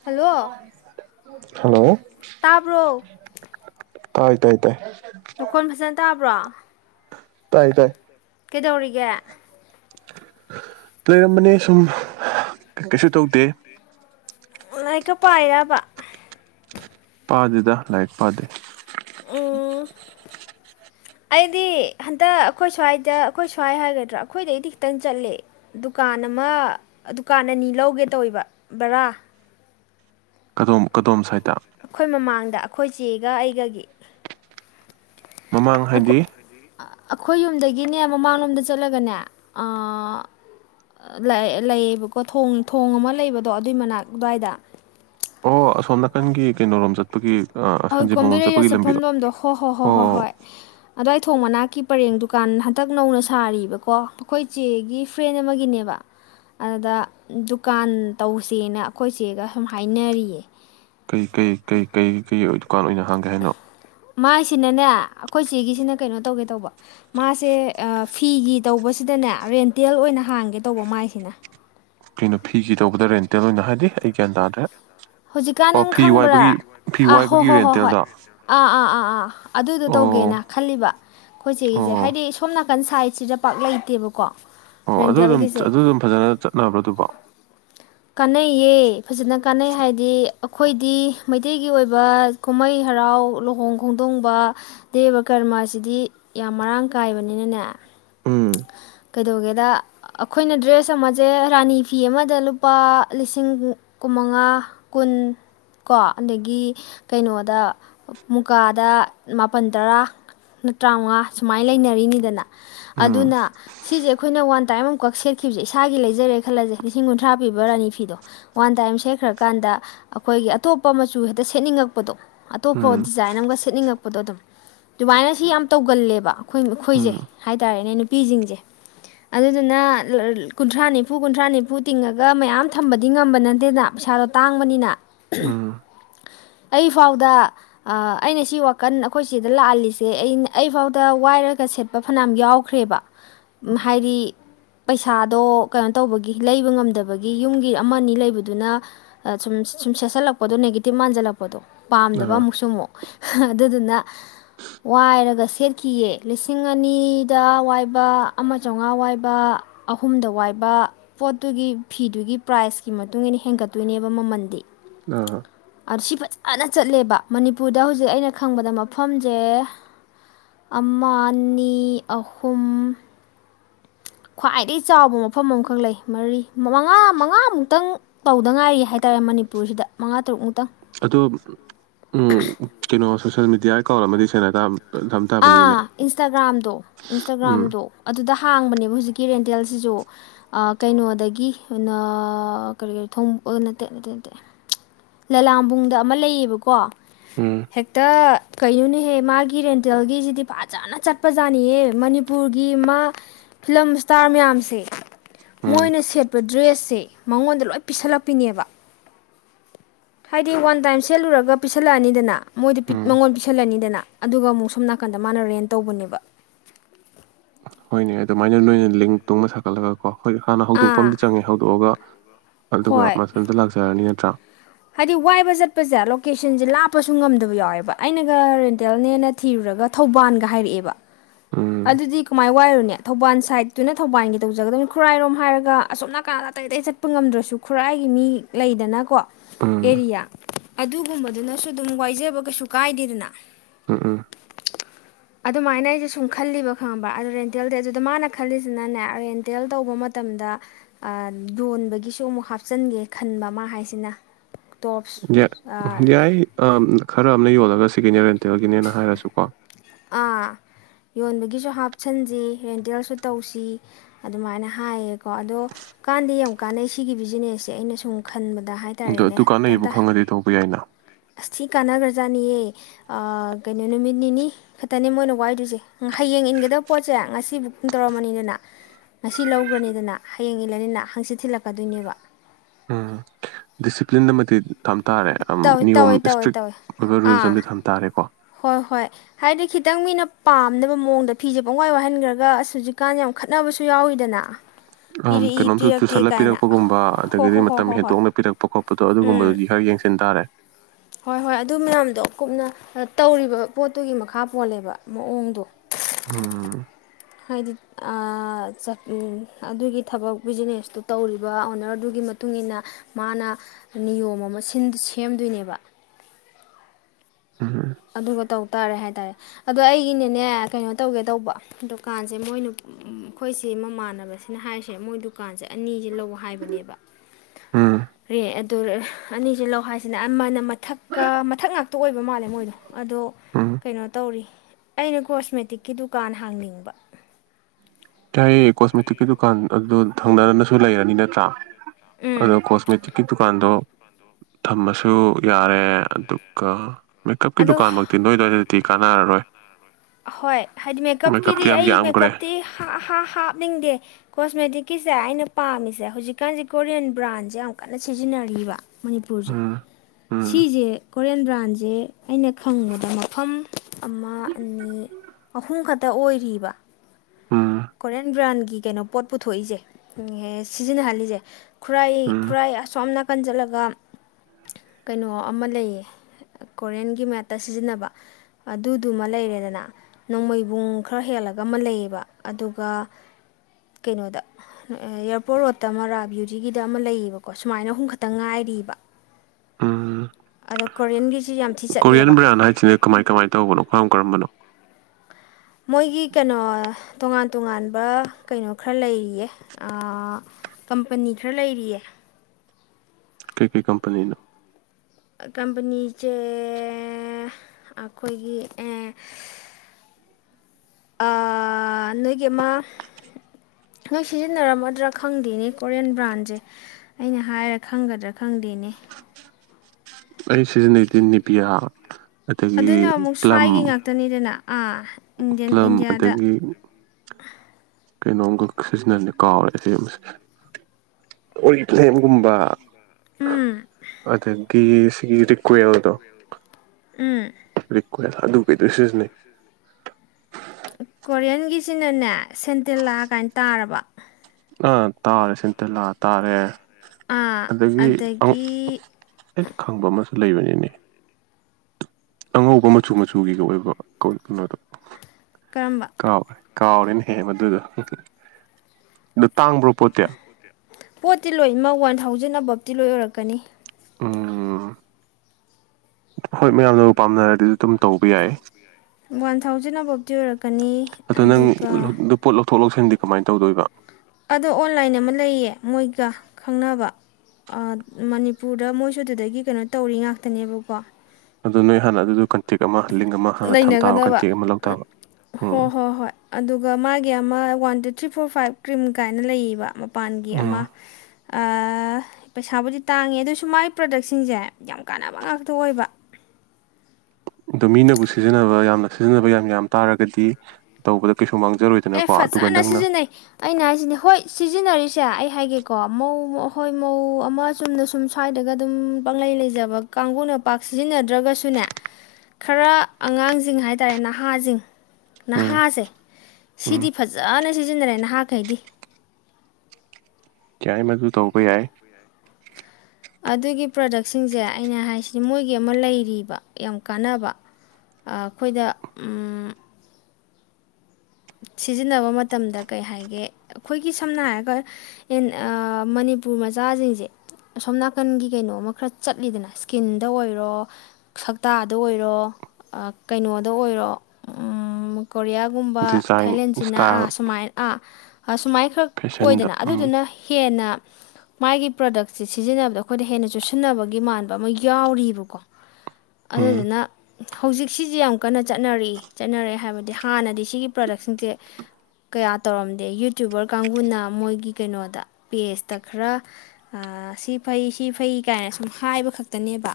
hello hello ꯇꯥꯕ꯭ꯔꯣ ꯇꯥꯏ ꯇꯥꯏ ꯇꯥꯏ ꯃꯈꯣꯜ ꯐꯖꯅ ꯇꯥꯕ꯭ꯔꯣ [inaudible] ꯇꯥꯏ ꯇꯥꯏ ꯀꯩꯗꯧꯔꯤꯒꯦ [unintelligible] ꯂꯩꯔꯝꯕꯅꯤ ꯁꯨꯝ ꯀꯩꯁꯨ ꯇꯧꯗꯦ ꯂꯥꯏꯔꯤꯛꯀ ꯄꯥꯏꯔꯕ ꯄꯥꯗꯦꯗ ꯂꯥꯏꯔꯤꯛ ꯄꯥꯗꯦ ꯎꯝ ꯑꯩꯗꯤ ꯍꯟꯗꯛ ꯑꯩꯈꯣꯏ ꯁ꯭ꯋꯥꯏꯗ ꯑꯩꯈꯣꯏ ꯁ꯭ꯋꯥꯏ ꯍꯥꯏꯒꯗ꯭ꯔꯥ ꯑꯩꯈꯣꯏꯗꯩꯗꯤ ꯈꯤꯇꯪ ꯆꯠꯂꯦ ꯗꯨꯀꯥꯟ ꯑꯃ ꯗꯨꯀꯥꯟ ꯑꯅꯤ ꯂꯧꯒꯦ ꯇꯧꯕ ꯕꯔꯥ ꯀꯗꯣꯝ ꯀꯗꯣꯝ ꯁ꯭ꯋꯥꯗ ꯑꯩꯈꯣꯏ ꯃꯃꯥꯡꯗ ꯑꯩꯈꯣꯏ ꯆꯦꯒ ꯑꯩꯒꯒꯤ ꯃꯃꯥꯡ ꯍꯥꯏꯗꯤ ꯑꯩꯈꯣꯏ ꯌꯨꯝꯗꯒꯤꯅꯦ ꯃꯃꯥꯡꯂꯣꯝꯗ ꯆꯠꯂꯒꯅꯦ ꯂꯩꯌꯦꯕꯀꯣ ꯊꯣꯡ ꯑꯃ ꯂꯩꯕꯗꯣ ꯑꯗꯨꯏ ꯃꯅꯥꯛ ꯑꯗꯨ꯭ꯋꯥꯏꯗ ꯑꯣ ꯑꯁꯣꯝ ꯅꯥꯀꯟꯒꯤ ꯀꯩꯅꯣꯣꯔꯣꯝ ꯆꯠꯄꯒꯤ ꯍꯣꯏ ꯁꯟꯖꯤꯕꯝꯔꯣꯝ ꯀꯣꯝꯕꯤꯔꯩꯔꯥ ꯆꯠꯄꯒꯤ ꯆꯠꯐꯝ ꯂꯝꯕꯤꯔꯣ ꯂꯣꯝꯗꯣ ꯍꯣ ꯍꯣꯏ ꯍꯣꯏ ꯍꯣꯏ ꯑꯣ ꯍꯣꯏ ꯑꯗꯨꯗꯋꯥ ꯑꯩ ꯊꯣꯡ ꯃꯅꯥ ꯑꯥꯛꯀꯤ ꯄꯔꯦꯡ ꯗꯨꯀꯥꯟ ꯍꯟꯇꯛ ꯅꯧꯅ ꯁꯥꯔꯤꯕꯔꯤꯕꯀꯣ ꯑꯩꯈꯣꯏ ꯏꯆꯦꯒꯤ ꯐ꯭ꯔꯦꯟ ꯑꯃꯒꯤꯅꯦꯕ ꯑꯗꯨꯗ ꯗꯨꯀꯥꯟ ꯇꯧꯁꯦꯅ ꯑꯩꯈꯣꯏ ꯏꯆꯦꯒ ꯁꯨꯝ ꯍꯥꯏꯅꯔꯤꯌꯦ ꯀꯩ ꯀꯩ ꯀꯩ ꯀꯩ ꯀꯩ ꯑꯣꯏꯗꯅꯣ ꯗꯨꯀꯥꯟ ꯑꯣꯏꯅ ꯍꯥꯡꯒꯦ ꯍꯥꯏꯅꯣ ꯃꯥꯏꯁꯤꯅꯅꯦ ꯑꯩꯈꯣꯏ ꯆꯦꯒꯤꯁꯤꯅ ꯀꯩꯅꯣ ꯇꯧꯒꯦ ꯇꯧꯕ ꯃꯥꯁꯦ ꯐꯤꯒꯤ ꯇꯧꯕꯁꯤꯗꯅꯦ ꯔꯦꯟꯇꯦꯜ ꯑꯣꯏꯅ ꯍꯥꯡꯒꯦ ꯇꯧꯕ ꯃꯥꯏꯁꯤꯅ ꯀꯩꯅꯣ ꯐꯤꯒꯤ ꯇꯧꯕꯗ ꯔꯦꯟꯇꯦꯜ ꯑꯣꯏꯅ ꯍꯥꯏꯗꯤ ꯑꯩ ꯒ꯭ꯌꯥꯟ ꯇꯥꯗ꯭ꯔꯦ ꯍꯧꯖꯤꯛꯀꯥꯟ ꯑꯣ ꯅꯪ ꯐꯤ ꯈꯪꯕ꯭ꯔꯥ ꯋꯥꯏꯕꯒꯤ ꯐꯤ ꯑꯥ ꯍꯣ ꯋꯥꯏꯕꯒꯤ ꯍꯣ ꯍꯣ ꯍꯣꯏ ꯔꯦꯟꯇꯦꯜꯗ ꯑꯥ ꯑꯥ ꯑꯥ ꯑꯥ ꯑ ꯑꯗꯨꯗꯣ ꯑꯣ ꯇꯧꯒꯦꯅ ꯈꯜꯂꯤꯕ ꯑꯩꯈꯣꯏ ꯑꯣ ꯆꯦꯒꯤꯁꯦ ꯍꯥꯏꯗꯤ ꯁꯣꯝ ꯅꯥ ꯀꯟ ꯁꯥꯏꯠꯁꯤꯗ ꯄꯥꯛ ꯂꯩꯇꯦꯕꯀꯣ ꯑꯣ ꯑꯗꯨ ꯑꯗꯨꯝ ꯔꯦꯟꯇꯦꯜꯒꯤꯁꯦ ꯑꯗꯨ ꯑꯗꯨꯝ ꯐꯖꯅ ꯆꯠꯅꯕ꯭ꯔꯥ ꯑꯗꯨꯕ ꯀꯅꯌꯦꯦ ꯐꯖꯅ ꯀꯥꯟꯅꯩ ꯍꯥꯏꯗꯤ ꯑꯩꯈꯣꯏꯗꯤ ꯃꯩꯇꯩꯒꯤ ꯑꯣꯏꯕ ꯀꯨꯝꯍꯩ ꯍꯔꯥꯎ ꯂꯨꯍꯣꯡ ꯈꯣꯡꯗꯣꯡꯕ ꯗꯦꯕ ꯀꯔꯃꯁꯤꯗꯤ ꯌꯥꯝ ꯃꯔꯥꯡ ꯀꯥꯏꯕꯅꯤꯅꯅꯦ ꯎꯝ ꯀꯩꯗꯧꯒꯦꯗ ꯑꯩꯈꯣꯏꯅ ꯗ꯭ꯔꯦꯁ ꯑꯃꯁꯦ ꯔꯥꯅꯤ ꯐꯤ ꯑꯃꯗ ꯂꯨꯄꯥ ꯂꯤꯁꯤꯡ ꯀꯨꯟꯃꯉꯥ ꯀꯨꯟ ꯀꯣ ꯑꯗꯒꯤ ꯀꯩꯅꯣꯗ ꯃꯨꯀꯥꯗ ꯃꯥꯄꯜ ꯇꯔꯥ ꯅ ꯇꯔꯥꯃꯉꯥ ꯁꯨꯃꯥꯏꯅ ꯂꯩꯅꯔꯤꯅꯤꯗꯅ ꯎꯝ ꯑꯗꯨꯅ ꯁꯤꯁꯦ ꯑꯩꯈꯣꯏꯅ ꯋꯥꯟ ꯇꯥꯏꯝ ꯀꯥꯛ ꯁꯦꯠꯈꯤꯕꯁꯦ ꯏꯁꯥꯒꯤ ꯂꯩꯖꯔꯦ ꯈꯜꯂꯁꯦ ꯂꯤꯁꯤꯡ ꯀꯨꯟ ꯀꯨꯊ꯭ꯔꯥ ꯄꯤꯕ ꯔꯥꯅꯤ ꯐꯤꯗꯣ ꯋꯥꯟ ꯇꯥꯏꯝ ꯁꯦꯠꯈ꯭ꯔꯀꯥꯟꯗ ꯑꯩꯈꯣꯏꯒꯤ ꯑꯇꯣꯞꯄ ꯃꯆꯨ ꯍꯦꯛꯇ ꯁꯦꯠꯅꯤꯡꯉꯛꯄꯗꯣ ꯑꯇꯣꯞꯄ ꯎꯝ ꯗꯤꯖꯥꯏꯟ ꯑꯃꯒ ꯁꯦꯠꯅꯤꯡꯉꯛꯄ ꯄꯣꯣ ꯑꯗꯨꯝ ꯑꯗꯨꯃꯥꯏꯅ ꯁꯤ ꯌꯥꯝ ꯇꯧꯒꯜꯂꯦꯕ ꯑꯩꯈꯣꯏ ꯑꯩꯈꯣꯏꯁꯦ ꯎꯝ ꯍꯥꯏꯇꯥꯔꯦꯅꯦ ꯅꯨꯄꯤꯁꯤꯡꯁꯦ ꯑꯗꯨꯗꯨꯅ ꯀꯨꯟꯊ꯭ꯔꯥ ꯅꯤꯐꯨ ꯀꯨꯟꯊ꯭ꯔꯥ ꯅꯤꯐꯨ ꯇꯤꯡꯉꯒ ꯃꯌꯥꯝ ꯊꯝꯕꯗꯤ ꯉꯝꯕ ꯅꯠꯇꯦꯅ ꯄꯩꯁꯥꯗꯣ ꯇꯥꯡꯕꯅꯤꯅ ꯎꯝ ꯑꯩꯐꯥꯎꯗ ꯑꯩꯅ ꯁꯤ ꯋꯥꯀꯟ ꯑꯩꯈꯣꯏ ꯁꯤꯗ ꯂꯥꯛꯍꯜꯂꯤꯁꯦ ꯑꯩꯅ ꯑꯩꯐꯥꯎꯗ ꯋꯥꯏꯔꯒ ꯁꯦꯠꯄ ꯐꯅꯌꯥꯝ ꯌꯥꯎꯈ꯭ꯔꯦꯕ ꯍꯥꯏꯗꯤ ꯄꯩꯁꯥꯗꯣ ꯀꯩꯅꯣ ꯇꯧꯕꯒꯤ ꯂꯩꯕ ꯉꯝꯗꯕꯒꯤ ꯌꯨꯝꯒꯤ ꯑꯃ ꯑ ꯂꯩꯕꯗꯨꯅ ꯁꯨꯝ ꯁꯨꯝ ꯁꯦꯠꯆꯜꯂꯛꯄꯗꯣ ꯅꯦꯒꯦꯇꯤꯞ ꯃꯥꯟꯖꯜꯂꯛꯄꯗꯣ ꯄꯥꯝꯗꯕ ꯑꯥ ꯑꯃꯨꯛꯁꯨ ꯑꯃꯨꯛ ꯑꯗꯨꯗꯨꯅ ꯋꯥꯏꯔꯒ ꯁꯦꯠꯈꯤꯌꯦ ꯂꯤꯁꯤꯡ ꯑꯅꯤꯗ ꯋꯥꯏꯕ ꯑꯃ ꯆꯥꯝꯃꯉꯥ ꯋꯥꯏꯕ ꯑꯍꯨꯝꯗ ꯋꯥꯏꯕ ꯄꯣꯠꯇꯨꯒꯤ ꯐꯤꯗꯨꯒꯤ ꯄ꯭ꯔꯥꯏꯁꯀꯤ ꯃꯇꯨꯡ ꯏꯟꯅ ꯍꯦꯟꯒꯠꯇꯣꯏꯅꯦꯕ ꯃꯃꯟꯗꯤ ꯑ [unintelligible] ꯁꯤ ꯐꯖꯅ ꯆꯠꯂꯦꯕ ꯃꯅꯤꯄꯨꯔꯗ ꯍꯧꯖꯤꯛ ꯑꯩꯅ ꯈꯪꯕꯗ ꯃꯐꯝꯁꯦ ꯑꯃ ꯑꯅꯤ ꯑꯍꯨꯝ ꯈ꯭ꯋꯥꯏꯗꯒꯤ ꯆꯥꯎꯕ ꯃꯐꯝ ꯑꯃꯈꯛ ꯂꯩ ꯃꯔꯤ ꯃꯉꯥ ꯃꯉꯥꯃꯨꯛꯇꯪ ꯇꯧꯗ ꯉꯥꯏꯔꯤ ꯍꯥꯏꯇꯥꯔꯦ ꯃꯅꯤꯄꯨꯔꯁꯤꯗ ꯃꯉꯥ ꯇꯔꯨꯛꯃꯨꯛꯇꯪ ꯑꯗꯣ ꯀꯩꯅꯣ ꯁꯣꯁꯦꯜ ꯃꯦꯗꯤꯌꯥ ꯀꯥꯎꯜ ꯑꯃꯗꯤ ꯁꯦꯅ ꯑꯥ ꯏꯟꯁꯇꯥꯒ꯭ꯔꯥꯝꯗꯣ ꯎꯝ ꯏꯟꯁꯇꯥꯒ꯭ꯔꯥꯝꯗꯣ ꯑꯗꯨꯗ ꯍꯥꯡꯕꯅꯦꯕ ꯍꯧꯖꯤꯛꯀꯤ ꯔꯦꯟ ꯍꯣꯇꯦꯜꯁꯤꯁꯨ ꯀꯩꯅꯣꯗꯒꯤ ꯑꯣꯏꯅ ꯀꯔꯤ ꯀꯔꯤ ꯊꯣꯡ ꯅꯠꯇꯦ ꯅꯠꯇꯦ ꯅꯠꯇꯦ ꯂꯂꯥꯕꯨꯡꯗ ꯑꯃ ꯂꯩꯌꯦꯕꯀꯣ ꯎꯝ ꯍꯦꯛꯇ ꯀꯩꯅꯣꯅꯦꯍꯦ ꯃꯥꯒꯤ ꯔꯦꯟꯇꯦꯜꯒꯤꯁꯤꯗꯤ ꯐꯖꯅ ꯆꯠꯄꯖꯥꯠꯅꯤꯍꯦ ꯃꯅꯤꯄꯨꯔꯒꯤ ꯃꯥ ꯐꯤꯂꯝ ꯏꯁꯇꯥꯔ ꯃꯌꯥꯝꯁꯦ ꯎꯝ ꯃꯣꯏꯅ ꯁꯦꯠꯄ ꯗ꯭ꯔꯦꯁꯁꯦ ꯃꯉꯣꯟꯗ ꯂꯣꯏ ꯄꯤꯁꯜꯂꯛꯄꯤꯅꯦꯕ ꯍꯥꯏꯗꯤ ꯋꯥꯟ ꯇꯥꯏꯝ ꯁꯦꯠꯂꯨꯔꯒ ꯄꯤꯁꯜꯂꯛꯑꯅꯤꯗꯅ ꯃꯣꯏꯗ ꯎꯝ ꯃꯉꯣꯟ ꯄꯤꯁꯜꯂꯅꯤꯗꯅ ꯑꯗꯨꯒ ꯑꯃꯨꯛ ꯁꯣꯝ ꯅꯥꯀꯟꯗ ꯃꯥꯅ ꯔꯦꯟ ꯇꯧꯕꯅꯦꯕ ꯍꯣꯏꯅꯦ ꯑꯗꯨꯃꯥꯏꯅ ꯅꯣꯏꯅ ꯂꯤꯡ ꯇꯣꯡꯕ ꯁꯥꯒꯠꯂꯒ ꯀꯣ ꯍꯣꯏ ꯍꯥꯟꯅ ꯍꯧꯗꯣꯛꯄ ꯑꯥ ꯑꯗ ꯆꯪꯉꯦ ꯍꯧꯗꯣꯛꯑꯒ ꯑꯗꯨꯒ ꯍꯣꯏ ꯃꯊꯟꯇ ꯂꯥꯛꯆꯔꯅꯤ ꯑ ꯍꯥꯏꯗꯤ ꯋꯥꯏꯕ ꯆꯠꯄꯁꯦ ꯂꯣꯀꯦꯁꯟꯁꯦ ꯂꯥꯞꯄꯁꯨ ꯉꯝꯗꯕ ꯌꯥꯎꯋꯦꯕ ꯑꯩꯅꯒ ꯔꯦꯟꯇꯦꯜꯅꯦꯅ ꯊꯤꯔꯨꯔꯒ ꯊꯧꯕꯥꯜꯒ ꯍꯥꯏꯔꯛꯑꯦꯕ ꯎꯝ ꯑꯗꯨꯗꯤ ꯀꯃꯥꯏ ꯋꯥꯏꯔꯨꯅꯦ ꯊꯧꯕꯥꯜ ꯁꯥꯏꯗꯠꯇꯨꯅ ꯊꯧꯕꯥꯜꯒꯤ ꯇꯧꯖꯒꯗꯕꯅꯤ ꯈꯨꯔꯥꯏꯔꯣꯝ ꯍꯥꯏꯔꯒ ꯑꯁꯣꯝ ꯅꯥꯀꯥꯟꯗ ꯑꯇꯩ ꯑꯇꯩ ꯆꯠꯄ ꯉꯝꯗ꯭ꯔꯁꯨ ꯈꯨꯔꯥꯏꯒꯤ ꯃꯤ ꯂꯩꯗꯅꯀꯣ ꯎꯝ ꯑꯦꯔꯤꯌꯥ ꯑꯗꯨꯒꯨꯝꯕꯗꯨꯅꯁꯨ ꯑꯗꯨꯝ ꯋꯥꯏꯖꯕ ꯀꯩꯁꯨ ꯀꯥꯏꯗꯦꯗꯅ ꯎꯝ ꯑꯗꯨꯃꯥꯏꯅ ꯑꯩꯁꯦ ꯁꯨꯡ ꯈꯜꯂꯤꯕ ꯈꯪꯕ ꯑꯗꯣ ꯔꯦꯟꯇꯦꯜꯗꯤ ꯑꯗꯨꯗ ꯃꯥꯅ ꯈꯜꯂꯤꯁꯤꯅꯅꯦ ꯔꯦꯟꯇꯦꯜ ꯇꯧꯕ ꯃꯇꯝꯗ ꯌꯣꯟꯕꯒꯤꯁꯨ ꯑꯃꯨꯛ ꯍꯥꯞꯆꯤꯟꯒꯦ ꯈꯟꯕ ꯃꯥ ꯍꯥꯏꯁꯤꯅ ꯌꯥ ꯇꯣꯞꯁ ꯌꯥꯏ ꯑ ꯈꯔ ꯑꯝ ꯅ ꯌꯗ ꯃ ꯁꯤꯒꯒꯤꯅꯤ ꯍꯥꯏ ꯍꯣꯇꯦꯜꯒꯤꯅꯦꯅ ꯍꯥꯏꯔꯁꯨꯀꯣ ꯍꯥꯞꯆꯤꯟꯁꯤ ꯔꯦꯟꯇꯦꯜꯁꯨ ꯇꯧꯁꯤ ꯑꯗꯨꯃꯥꯏꯅ ꯍꯥꯏꯌꯦꯀꯣ ꯑꯗꯣ ꯀꯥꯟꯅꯗ ꯌꯥꯝ ꯀꯥꯟꯅꯩ ꯁꯤꯒꯤ ꯕꯤꯖꯤꯅꯦꯁꯁꯦ ꯑꯩꯅ ꯁꯨꯝ ꯈꯟꯕꯗ ꯑꯗꯣ ꯍꯥꯏꯇꯥꯔꯦꯅꯦ ꯑꯗꯨ ꯀꯥꯟꯅꯩꯕꯨ ꯀꯗꯥ ꯈꯪꯉꯗꯤ ꯇꯧꯕ ꯌꯥꯏꯅ ꯑꯁ ꯊꯤ ꯀꯥꯟꯅꯈ꯭ꯔꯖꯥꯠꯅꯤꯌꯦ ꯀꯩꯅꯣ ꯅꯨꯃꯤꯠ ꯅꯤꯅꯤ ꯈꯛꯇꯅꯦ ꯃꯣꯏꯅ ꯋꯥꯏꯗꯣꯏꯁꯦ ꯍꯌꯦꯡ ꯏꯟꯒꯗꯕ ꯄꯣꯠꯁꯦ ꯉꯁꯤ ꯕꯨꯛꯀꯤꯡ ꯇꯧꯔꯝꯃꯅꯤꯗꯅ ꯉꯁꯤ ꯂꯧꯈ꯭ꯔꯅꯤꯗꯅ ꯍꯌꯦꯡ ꯏꯜꯂꯅꯤꯅ ꯍꯪꯆꯤꯠ ꯊꯤꯜꯂꯛꯀꯗꯣꯏꯅꯦꯕ ꯎꯝ ꯗꯤꯁꯤꯄ꯭ꯂꯤꯟꯗ ꯃ ꯊꯝ ꯇꯥꯔꯦ ꯇꯧꯋꯦ ꯅꯤꯌꯣꯝ ꯇꯧꯋꯦ ꯇꯧꯋꯦ ꯏꯁꯇ꯭ꯔꯤꯛ ꯇꯧꯋꯦ ꯑꯣꯏꯕ ꯔꯨꯜꯁ ꯑꯥ ꯑꯃꯗꯤ ꯊꯝ ꯇꯥꯔꯦꯀꯣ ꯍꯣꯏ ꯍꯣꯏ ꯍꯥꯏꯗꯤ ꯈꯤꯇꯪ ꯃꯤꯅ ꯄꯥꯝꯅꯕ ꯃꯑꯣꯡꯗ ꯐꯤꯁꯦ ꯄꯪꯋꯥꯏ ꯋꯥꯏꯍꯟꯈ꯭ꯔꯒ ꯑꯁ ꯍꯧꯖꯤꯛꯀꯥꯟ ꯌꯥꯝ ꯈꯠꯅꯕꯁꯨ ꯌꯥꯎꯋꯤꯗꯅ ꯀꯩꯅꯣꯝꯁꯨ ꯆꯨꯁꯜꯂ ꯄꯤꯔꯛꯄꯒꯨꯝꯕ ꯍꯣ ꯑꯗꯒꯤꯗꯤ ꯍꯣ ꯍꯣ ꯃꯇꯝ ꯍꯣ ꯍꯣꯏ ꯍꯦꯟꯇꯣꯛꯅ ꯄꯤꯔꯛꯄ ꯈꯣꯠꯄ ꯄꯣꯠꯇꯣ ꯎꯝ ꯑꯗꯨꯒꯨꯝꯕꯗꯨꯗꯤ ꯈꯔ ꯌꯦꯡꯁꯤꯟ ꯇꯥꯔꯦ ꯍꯣꯏ ꯍꯣꯏ ꯑꯗꯨ ꯃꯌꯥꯝꯗꯣ ꯀꯨꯞꯅ ꯇꯧꯔꯤꯕ ꯄꯣꯠꯇꯨꯒꯤ ꯃꯈꯥ ꯄꯣꯜꯂꯦꯕ ꯃꯑꯣꯡꯗꯣ ꯑꯝ ꯍꯥꯏꯗꯤ ꯑꯗꯨꯒꯤ ꯊꯕꯛ ꯕꯤꯖꯤꯅꯦꯁꯇꯨ ꯇꯧꯔꯤꯕ ꯑꯣꯅꯔꯗꯨꯒꯤ ꯃꯇꯨꯡ ꯏ ꯃꯇꯨꯡꯏꯟꯅ ꯃꯥꯅ ꯅꯤꯌꯣꯝ ꯑꯃ ꯁꯦꯝꯗꯣꯏꯅꯦꯕ ꯎꯝ ꯑꯗꯨꯒ ꯇꯧ ꯇꯥꯔꯦ ꯍꯥꯏꯇꯥꯔꯦ ꯑꯗꯣ ꯑꯩꯒꯤꯅꯦꯅꯦ ꯀꯩꯅꯣ ꯇꯧꯒꯦ ꯇꯧꯕ ꯗꯨꯀꯥꯟꯁꯦ ꯃꯣꯏꯅ ꯑꯩꯈꯣꯏꯁꯤꯦ ꯃꯃꯥꯟꯅꯕꯁꯤꯅ ꯍꯥꯏꯔꯤꯁꯦ ꯃꯣꯏ ꯗꯨꯀꯥꯟꯁꯦ ꯑꯅꯤꯁꯦ ꯂꯧ ꯍꯥꯏꯕꯅꯦꯕ ꯎꯝ ꯔꯦ ꯑꯗꯨ ꯑꯅꯤꯁꯦ ꯂꯧ ꯍꯥꯏꯁꯤꯅ ꯑꯃꯅ ꯃꯊꯛꯀ ꯃꯊꯛ ꯉꯥꯛꯇ ꯑꯣꯏꯕ ꯃꯥꯜꯂꯦ ꯃꯣꯏꯗꯣ ꯑꯗꯣ ꯎꯝ ꯀꯩꯅꯣ ꯇꯧꯔꯤ ꯑꯩꯅ ꯀꯣꯁꯃꯦꯇꯤꯛꯀꯤ ꯗꯨꯀꯥꯟ ꯍꯥꯡꯅꯤꯡꯕ ꯎꯝ ꯀꯏꯌꯦ ꯀꯣꯁꯃꯦꯇꯤꯛꯀꯤ ꯗꯨꯀꯥꯟ ꯑꯗꯨ ꯊꯪꯅꯔꯅꯁꯨ ꯂꯩꯔꯅꯤ ꯅꯠꯇ꯭ꯔꯥ ꯎꯝ ꯑꯗꯣ ꯀꯁꯃꯦꯇꯤꯛꯀꯤ ꯗꯨꯀꯥꯟꯗꯣ ꯊꯝꯃꯁꯨ ꯌꯥꯔꯦ ꯑꯗꯨꯒ ꯃ ꯑꯗꯣ ꯀꯞꯀꯤꯗꯨꯥꯟ ꯃꯪ ꯊꯤ ꯅꯣꯏꯗꯅ ꯊꯤ ꯀꯥꯟꯅꯔꯔꯣꯏ ꯍꯣꯏ ꯍꯥꯏꯗꯤ ꯃꯦꯀꯞꯀꯤꯗꯤ ꯃꯦꯀꯞꯇꯤ ꯌꯥꯝ ꯑꯩ ꯌꯥꯝꯈ꯭ꯔꯦ ꯃꯦꯀꯞꯇꯤ ꯍꯥ ꯍꯥ ꯍꯥꯞꯅꯤꯡꯗꯦ ꯀꯣꯁꯃꯦꯇꯤꯛꯀꯤꯁꯦ ꯑꯩꯅ ꯄꯥꯝꯃꯤꯁꯦ ꯍꯧꯖꯤꯛꯀꯥꯟꯁꯦ ꯀꯣꯔꯤꯌꯟ ꯕ꯭ꯔꯥꯟꯁꯦ ꯌꯥꯝ ꯀꯟꯅ ꯁꯤꯖꯤꯟꯅꯔꯤꯕ ꯃꯅꯤꯄꯨꯔꯁꯦ ꯎꯝ ꯎꯝ ꯁꯤꯁꯦ ꯍꯣꯔꯦꯟ ꯕ꯭ꯔꯥꯟꯁꯦ ꯑꯩꯅ ꯈꯪꯕꯗ ꯃꯐꯝ ꯑꯃ ꯑꯅꯤ ꯑꯍꯨꯝ ꯈꯛꯇ ꯑꯣꯏꯔꯤꯕ ꯎꯝ ꯀ ꯀꯣꯔꯦꯟ ꯭ꯔꯥꯟꯒꯤ ꯒꯤ ꯀꯩꯅꯣ ꯄꯣꯠ ꯄꯨꯊꯣꯛꯏꯁꯦ ꯁꯤꯖꯤꯟꯅꯍꯜꯂꯤꯁꯦ ꯈꯨꯔꯥꯏ ꯎꯝ ꯈꯨꯔꯥꯏ ꯑꯁꯣꯝꯅ ꯏꯀꯟ ꯆꯠꯂꯒ ꯀꯩꯅꯣ ꯑꯃ ꯂꯩꯌꯦ ꯀꯣꯔꯤꯌꯟꯒꯤ ꯃꯌꯥꯠꯇ ꯁꯤꯖꯤꯟꯅꯕ ꯑꯗꯨ ꯑꯗꯨꯃ ꯂꯩꯔꯦꯗꯅ ꯅꯣꯡꯃꯩ ꯕꯨꯡ ꯈꯔ ꯍꯦꯜꯂꯒ ꯑꯃ ꯂꯩꯌꯦꯕ ꯑꯗꯨꯒ ꯀꯩꯅꯣꯗ ꯑꯦꯌꯥꯔꯄꯣꯔꯠ ꯔꯣꯠꯇ ꯑꯃꯔꯥꯕꯌꯨꯖꯤꯤꯒꯤꯗ ꯑꯃ ꯂꯩꯌꯦꯕꯀꯣ ꯁꯨꯃꯥꯏꯅ ꯑꯍꯨꯝ ꯈꯛꯇꯪ ꯉꯥꯏꯔꯤꯕ ꯎꯝ ꯑꯗꯣ ꯀꯣꯔꯤꯌꯟꯒꯤꯁꯨ ꯌꯥꯝ ꯊꯤ ꯀꯣꯔꯤꯌꯟ ꯆꯠꯂꯦꯕ ꯕ꯭ꯔꯥꯟ ꯍꯥꯏꯁꯤꯅ ꯀꯃꯥꯏ ꯀꯃꯥꯏ ꯇꯧꯕꯅꯣ ꯀꯔꯝ ꯀꯔꯝꯕꯅꯣ ꯃꯣꯏꯒꯤ ꯀꯩꯅꯣ ꯇꯣꯉꯥꯟ ꯇꯣꯉꯥꯟꯕ ꯀꯩꯅꯣ ꯈꯔ ꯂꯩꯔꯤꯌꯦ ꯀꯝꯄꯅꯤ ꯈꯔ ꯂꯩꯔꯤꯌꯦ ꯀꯩ ꯀꯔꯤ ꯀꯝꯄꯅꯤꯅ ꯀꯝꯄꯅꯤ ꯆ ꯑꯩꯈꯣꯏꯒꯤ ꯅꯣꯏꯒꯤ ꯑꯃ ꯅꯣꯏ ꯁꯤꯖꯤꯟꯅꯔꯝꯃꯗ꯭ꯔꯥ ꯈꯪꯗꯦꯅꯦ ꯀꯣꯔꯤꯌꯟ ꯕ꯭ꯔꯥꯟꯁꯦ ꯑꯩꯅ ꯍꯥꯏꯔ ꯈꯪꯒꯗ꯭ꯔꯥ ꯈꯪꯗꯦꯅꯦ ꯑꯩ ꯁꯤꯖꯤꯅꯗꯤ ꯅꯨꯅꯤꯄꯤꯌꯥ ꯑꯗꯨꯅ ꯑꯃꯨꯛ ꯁ꯭ꯋꯥꯏꯒꯤ ꯉꯥꯛꯇꯅꯤꯗꯅ ꯑꯥ ꯏꯟꯗꯤꯌꯟ ꯄꯂꯝ ꯏꯟꯗꯤꯌꯥꯗ ꯑꯗꯒꯤ ꯀꯩꯅꯣꯝꯈꯛ ꯁꯤꯖꯤꯟꯅꯅꯤ ꯀꯥꯎꯔꯦ ꯁꯤꯦꯔꯤ ꯐꯂꯦꯝꯒꯨꯝꯕ ꯎꯝ ꯑꯗꯨ ꯒꯤ ꯁꯤꯒꯤ ꯔꯤꯀ꯭ꯋꯦꯜꯗꯣ ꯎꯝ ꯍꯣꯏ ꯑꯗꯨ ꯀꯩꯗꯣꯏ ꯁꯤꯖꯤꯟꯅꯩ ꯀꯣꯔꯤꯌꯟꯒꯤꯁꯤꯅꯅꯦ ꯁꯦꯟꯗꯦꯜ ꯂꯥꯛꯑ ꯀꯥꯏꯅ ꯇꯥꯔꯕ ꯑꯥ ꯇꯥꯔꯦ ꯁꯤꯟꯇꯂꯥ ꯇꯥꯔꯦ ꯑꯥ ꯑꯗꯒꯤ ꯑꯗꯒꯤ ꯑꯩꯅ ꯈꯪꯕ ꯑꯃꯁ ꯂꯩꯕꯅꯤꯅꯤ ꯑꯉꯧꯕ ꯃꯆꯨ ꯃꯆꯨꯒꯤꯒ ꯑꯣꯏꯕ ꯀꯧ ꯀꯩꯅꯣꯗꯣ ꯀꯔꯝꯕ ꯀꯥꯎꯔꯤꯅꯦꯍꯦ ꯃꯗꯨꯗ ꯄꯣꯠꯇꯤ ꯂꯣꯏꯃꯛ ꯋꯥꯟ ꯊꯥꯎꯖꯟ ꯍꯧꯖꯤꯟꯅ ꯞꯇꯤ ꯂꯣꯏ ꯑꯣꯏꯔꯛꯀꯅꯤ ꯎꯝ ꯍꯣꯏ ꯃꯌꯥꯝꯅ ꯄꯥꯝꯅꯔꯗꯤꯗꯤ ꯑꯗꯨꯝ ꯇꯧꯕ ꯌꯥꯏ ꯋꯥꯟ ꯊꯥꯎꯖꯟ ꯑꯐꯕꯇꯤ ꯑꯣꯏꯔꯛꯀꯅꯤ ꯑꯗꯨꯒ ꯂꯧ ꯊꯣꯛꯊꯣꯛ ꯂꯧꯁꯤꯁꯤꯡꯗꯤ ꯀꯃꯥꯏꯅ ꯇꯧꯗꯣꯏꯕ ꯑꯗꯣ ꯑꯣꯟꯂꯥꯏꯟ ꯑꯃ ꯂꯩꯌꯦ ꯃꯣꯏꯒ ꯈꯪꯅꯕ ꯃꯅꯤꯄꯨꯔꯗ ꯃꯣꯏꯁꯨ ꯑꯗꯨꯗꯒꯤ ꯀꯩꯅꯣ ꯇꯧꯔꯤ ꯉꯥꯛꯇꯅꯦꯕꯀꯣ ꯑꯗꯨꯣ ꯅꯣꯏ ꯍꯥꯟꯅ ꯑꯗꯨꯗꯣ ꯀꯟꯇꯤꯛ ꯑꯃ ꯂꯤꯡ ꯑꯃ ꯍꯥꯟꯅ ꯊꯝ ꯇꯥꯕ ꯂꯩꯅꯒꯗꯕ ꯀꯟꯇꯦꯛ ꯑꯃ ꯂꯧ ꯎꯝ ꯇꯕ ꯎꯝ ꯍꯣꯏ ꯍꯣꯏ ꯍꯣꯏ ꯑꯗꯨꯒ ꯃꯥꯒꯤ ꯑꯃ one two three four five cream ꯀꯥꯏꯅ ꯂꯩꯌꯦꯕ ꯃꯄꯥꯟꯒꯤ ꯎꯝ ꯑꯃ ꯄꯩꯁꯥꯕꯨꯗꯤ ꯇꯥꯡꯉꯦ ꯑꯗꯨꯁꯨ ꯃꯒꯤ ꯄ꯭ꯔꯗꯛꯁꯤꯡꯁꯦ ꯌꯥꯝ ꯀꯥꯟꯅꯕ ꯉꯥꯛꯇ ꯑꯣꯏꯕ ꯑꯗꯣ ꯃꯤꯅꯕꯨ ꯁꯤꯖꯤꯟꯅꯕ ꯌꯥꯝꯅ ꯁꯤꯖꯤꯟꯅꯕ ꯌꯥꯝ ꯌꯥꯝ ꯇꯥꯔꯒꯗꯤ ꯇꯧꯕꯗ ꯀꯩ ꯑꯦ ꯐꯖꯅ ꯁꯤꯖꯤꯟꯅꯩ ꯑꯩꯅ ꯍꯥꯏꯁꯤꯅꯦ ꯍꯣꯏ ꯁꯤꯖꯤꯟꯅꯔꯤꯁꯤ ꯁꯦ ꯑꯩ ꯍꯥꯏꯒꯦꯀꯣ ꯃꯧ ꯍꯣꯏ ꯃꯧ ꯑꯃ ꯆꯨꯝꯅ ꯁꯨꯝ ꯁ꯭ꯋꯥꯏꯗꯒ ꯑꯗꯨꯝ ꯄꯪꯂꯩ ꯂꯩꯖꯕ ꯀꯥꯡꯕꯨꯅꯄꯥꯛ ꯁꯤꯖꯤꯟꯅꯗ꯭ꯔꯒꯁꯨꯅꯦ ꯈꯔ ꯑꯉꯥꯡꯁꯤꯡ ꯍꯥꯏꯇꯥꯔꯦ ꯅꯍꯥꯁꯤꯡ ꯎꯝ ꯅꯍꯥꯁꯦ ꯎꯝ ꯁꯤꯗꯤ ꯐꯖꯅ ꯁꯤꯖꯤꯟꯅꯔꯦ ꯅꯍꯥꯈꯗꯤ ꯀꯌꯥꯏ ꯃꯗꯨ ꯇꯧꯕ ꯌꯥꯏ ꯑꯗꯨꯒꯤ ꯄ꯭ꯔꯗꯛꯁꯤꯡꯁꯦ ꯑꯩꯅ ꯍꯥꯏꯁꯤꯗꯤ ꯃꯣꯏꯒꯤ ꯑꯃ ꯂꯩꯔꯤꯕ ꯌꯥꯝ ꯀꯥꯟꯅꯕ ꯑꯩꯈꯣꯏꯗ ꯁꯤꯖꯤꯟꯅꯕ ꯃꯇꯝꯗ ꯀꯩ ꯍꯥꯏꯒꯦ ꯑꯩꯈꯣꯏꯒꯤ ꯁꯝꯅ ꯍꯥꯏꯔꯒ ꯃꯅꯤꯄꯨꯔ ꯃꯆꯥꯁꯤꯡꯁꯦ ꯑꯁꯣꯝ ꯅꯥꯀꯟꯒꯤ ꯀꯩꯅꯣꯝꯃ ꯈꯔ ꯆꯠꯂꯤꯗꯅ ꯏꯁꯀꯤꯟꯗ ꯑꯣꯏꯔꯣ ꯁꯛꯇꯇꯥꯗ ꯑꯣꯏꯔꯣ ꯀꯩꯅꯣꯗ ꯑꯣꯏꯔꯣ ꯀꯣꯔꯤꯌꯥꯒꯨꯝꯕ ꯗꯤꯖꯥꯏꯟ ꯊꯥꯏꯂꯦꯟꯁꯤꯅ ꯏꯁꯇꯥꯏꯜ ꯑꯥ ꯁꯨꯃꯥꯏ ꯑꯥ ꯁꯨꯃꯥꯏꯅ ꯈꯔ ꯐꯦꯁꯟꯗ ꯑꯣꯏꯗꯅ ꯎꯝ ꯑꯗꯨꯗꯨꯅ ꯍꯦꯟꯅ ꯃꯥꯒꯤ ꯄ꯭ꯔꯗꯛꯁꯦ ꯁꯤꯖꯤꯟꯅꯕꯗ ꯑꯩꯈꯣꯏꯗ ꯍꯦꯟꯅ ꯆꯨꯁꯤꯟꯅꯕꯒꯤ ꯃꯥꯟꯕ ꯑꯃ ꯌꯥꯎꯔꯤꯕꯀꯣ ꯎꯝ ꯑꯗꯨꯗꯨꯅ ꯍꯧꯖꯤꯛ ꯁꯤꯁꯦ ꯌꯥꯝ ꯀꯟꯅ ꯆꯠꯅꯔꯛꯏ ꯆꯠꯅꯔꯛꯑꯦ ꯍꯥꯏꯕꯗꯤ ꯍꯥꯟꯅꯗꯤ ꯁꯤꯒꯤ ꯄ꯭ꯔꯗꯛꯁꯤꯡꯁꯦ ꯀꯌꯥ ꯇꯧꯔꯝꯗꯦ ꯌꯨꯇ꯭ꯌꯨꯕꯔ ꯀꯥꯡꯕꯨꯅ ꯃꯣꯏꯒꯤ ꯀꯩꯅꯣꯗ ꯄꯦꯖꯇ ꯈꯔ ꯁꯤ ꯐꯩ ꯁꯤ ꯐꯩ ꯀꯥꯏꯅ ꯁꯨꯝ ꯍꯥꯏꯕ ꯈꯛꯇꯅꯦꯕ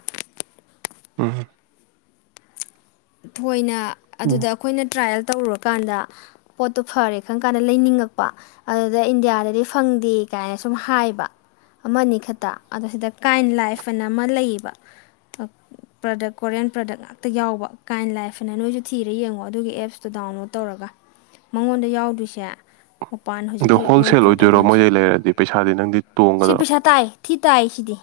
ꯎꯝ ꯊꯣꯏꯅ ꯎꯝ ꯑꯗꯨꯗ ꯑꯩꯈꯣꯏꯅ ꯇ꯭ꯔꯥꯏꯌꯦꯜ ꯇꯧꯔꯨꯔꯀꯥꯟꯗ ꯄꯣꯠꯇꯨ ꯐꯔꯦ ꯈꯪ ꯀꯥꯟꯗ ꯂꯩꯅꯤꯡꯉꯛꯄ ꯑꯗꯨꯗ ꯏꯟꯗꯤꯌꯥꯗꯗꯤ ꯐꯪꯗꯦ ꯀꯥꯏꯅ ꯁꯨꯝ ꯍꯥꯏꯕ ꯑꯃꯅꯤ ꯈꯛꯇ ꯑꯗꯨ ꯁꯤꯗ ꯀꯥꯏꯟ ꯂꯥꯏꯐ ꯑꯅ ꯑꯃ ꯂꯩꯌꯦꯕ ꯄ꯭ꯔꯗꯛ ꯀꯣꯔꯤꯌꯥꯟ ꯄ꯭ꯔꯗꯛ ꯉꯥꯛꯇ ꯌꯥꯎꯕ ꯀꯥꯏꯟ ꯂꯥꯏꯐꯅ ꯅꯣꯏꯁꯨ ꯊꯤꯔ ꯌꯦꯡꯉꯣ ꯑꯗꯨꯒꯤ ꯑꯦꯞꯁꯇꯣ ꯗꯥꯎꯟꯂꯣꯗ ꯇꯧꯔꯒ ꯃꯉꯣꯟꯗ ꯌꯥꯎꯗ꯭ꯣꯏꯁꯦ ꯃꯄꯥꯟ ꯑꯗꯣ ꯍꯧꯖꯤꯛꯀꯤ ꯃꯣꯏ ꯍꯣꯜꯁꯦꯜ ꯄ꯭ꯔꯗꯛ ꯑꯣꯏꯗꯣꯏꯔꯣ ꯃꯁꯦ ꯃꯣꯏꯗꯩ ꯂꯩꯔꯗꯤ ꯄꯩꯁꯥꯗꯤ ꯅꯪꯗꯤ ꯁꯤ ꯇꯣꯡꯒꯗ꯭ꯔꯣ ꯄꯩꯁꯥ ꯇꯥꯏ ꯊꯤ ꯇꯥꯏ ꯁꯤꯗꯤ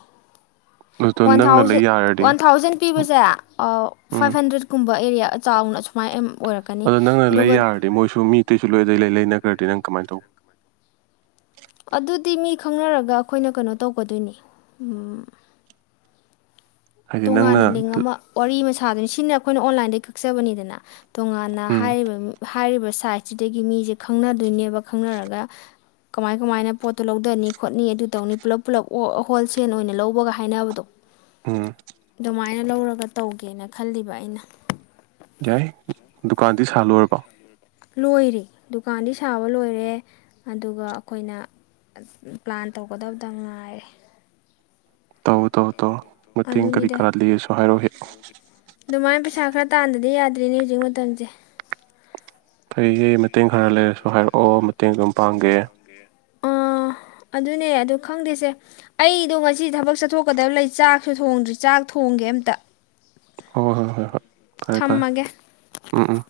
ꯑꯗꯣ ꯋꯥꯟ ꯅꯪꯅ ꯂꯩ ꯊꯥꯎꯖꯟ ꯌꯥꯔꯗꯤ ꯋꯥꯟ ꯊꯥꯎꯖꯟ ꯄꯤꯕꯁꯦ ꯎꯝ ꯐꯥꯏꯚ ꯍꯟꯗ꯭ꯔꯦꯠ ꯁꯨꯝꯕ ꯑꯦꯔꯤꯌꯥ ꯆꯥꯎꯅ ꯁꯨꯃꯥꯏꯅ ꯑꯗꯣ ꯅꯪꯅ ꯂꯩ ꯑꯗꯨꯒ ꯌꯥꯔꯗꯤ ꯃꯣꯏꯁꯨ ꯃꯤ ꯌꯥꯔꯗꯤ ꯇꯩꯁꯨ ꯂꯣꯏꯗꯩ ꯂꯩ ꯅꯒ꯭ꯔꯗꯤ ꯅꯪ ꯀꯃꯥꯏꯅ ꯇꯧꯕ ꯑꯗꯨꯗꯤ ꯃꯤ ꯈꯪꯅꯔꯒ ꯑꯩꯈꯣꯏꯅ ꯀꯩꯅꯣ ꯇꯧꯒꯗꯣꯏꯅꯤ ꯍꯥꯏꯗꯤ ꯅꯪꯅ ꯇꯣꯉꯥꯟꯅ ꯂꯤꯡ ꯑꯃ ꯋꯥꯔꯤ ꯑꯃ ꯁ ꯊꯥꯗꯨꯅꯤ ꯁꯤꯅ ꯑꯩꯈꯣꯏꯅ ꯑꯣꯟꯂꯥꯏꯟꯗꯩ ꯀꯛꯆꯕꯅꯤꯗꯅ ꯇꯣꯉꯥꯟꯅ ꯎꯝ ꯍꯥꯏꯔꯤꯕ ꯍꯥꯏꯔꯤꯕ ꯁꯥꯏꯠꯁꯤꯗꯒꯤ ꯃꯤꯁꯦ ꯈꯪꯅꯗꯣꯏꯅꯦꯕ ꯈꯪꯅꯔꯒ ꯀꯃꯥꯏ ꯀꯃꯥꯏꯅ ꯄꯣꯠꯇꯣ ꯂꯧꯊꯅꯤ ꯈꯣꯠꯅꯤ ꯑꯗꯨ ꯇꯧꯅꯤ ꯄꯨꯂꯞ ꯄꯨꯂꯞ ꯍꯣꯜꯁꯦꯜ ꯑꯣꯏꯅ ꯂꯧꯕꯒ ꯍꯥꯏꯅꯕꯗꯣ ꯎꯝ ꯑꯗꯨꯃꯥꯏꯅ ꯂꯧꯔꯒ ꯇꯧꯒꯦꯅ ꯈꯜꯂꯤꯕ ꯑꯩꯅ ꯌꯥꯏ ꯗꯨꯀꯥꯟꯗꯤ ꯁꯥꯜꯂꯨꯔꯕ ꯂꯣꯏꯔꯦ ꯗꯨꯀꯥꯟꯗꯤ ꯁꯥꯕ ꯂꯣꯏꯔꯦ ꯑꯗꯨꯒ ꯑꯩꯈꯣꯏꯅ ꯄ꯭ꯂꯥꯟ ꯇꯧꯒꯗꯕꯗ ꯉꯥꯏꯔꯦ ꯇꯧ ꯇꯧ ꯇꯧ ꯃꯇꯦꯡ ꯀꯔꯤ ꯑꯗꯨꯅꯤꯗ ꯀꯔꯥ ꯂꯩꯔꯁꯨ ꯍꯥꯏꯔꯛꯑꯣ ꯍꯦꯛ ꯑꯗꯨꯃꯥꯏꯅ ꯄꯩꯁꯥ ꯈꯔ ꯇꯥꯟꯗꯗꯤ ꯌꯥꯗ꯭ꯔꯤꯅꯦ ꯍꯧꯖꯤꯛ ꯃꯇꯝꯁꯦ ꯐꯩꯌꯦ ꯃꯇꯦꯡ ꯈꯔ ꯂꯩꯔꯁꯨ ꯍꯥꯏꯔꯛꯑꯣ ꯃꯇꯦꯡ ꯑꯗꯨꯝ ꯄꯥꯡꯒꯦ ꯑꯥ ꯑꯗꯨꯅꯦ ꯑꯩꯗꯣ ꯈꯪꯗꯦꯁꯦ ꯑꯩꯗꯣ ꯉꯁꯤꯗꯤ ꯊꯕꯛ ꯆꯠꯊꯣꯛꯀꯗꯕ ꯂꯩ ꯆꯥꯛꯁꯨ ꯊꯣꯡꯗ꯭ꯔꯤ ꯆꯥꯛ ꯊꯣꯡꯒꯦ ꯑꯝꯇ ꯍꯣꯏ ꯍꯣꯏ ꯍꯣꯏ ꯍꯣꯏ ꯐꯔꯦ ꯐꯔꯦ ꯊꯝꯃꯒꯦ ꯎꯝ ꯎꯝ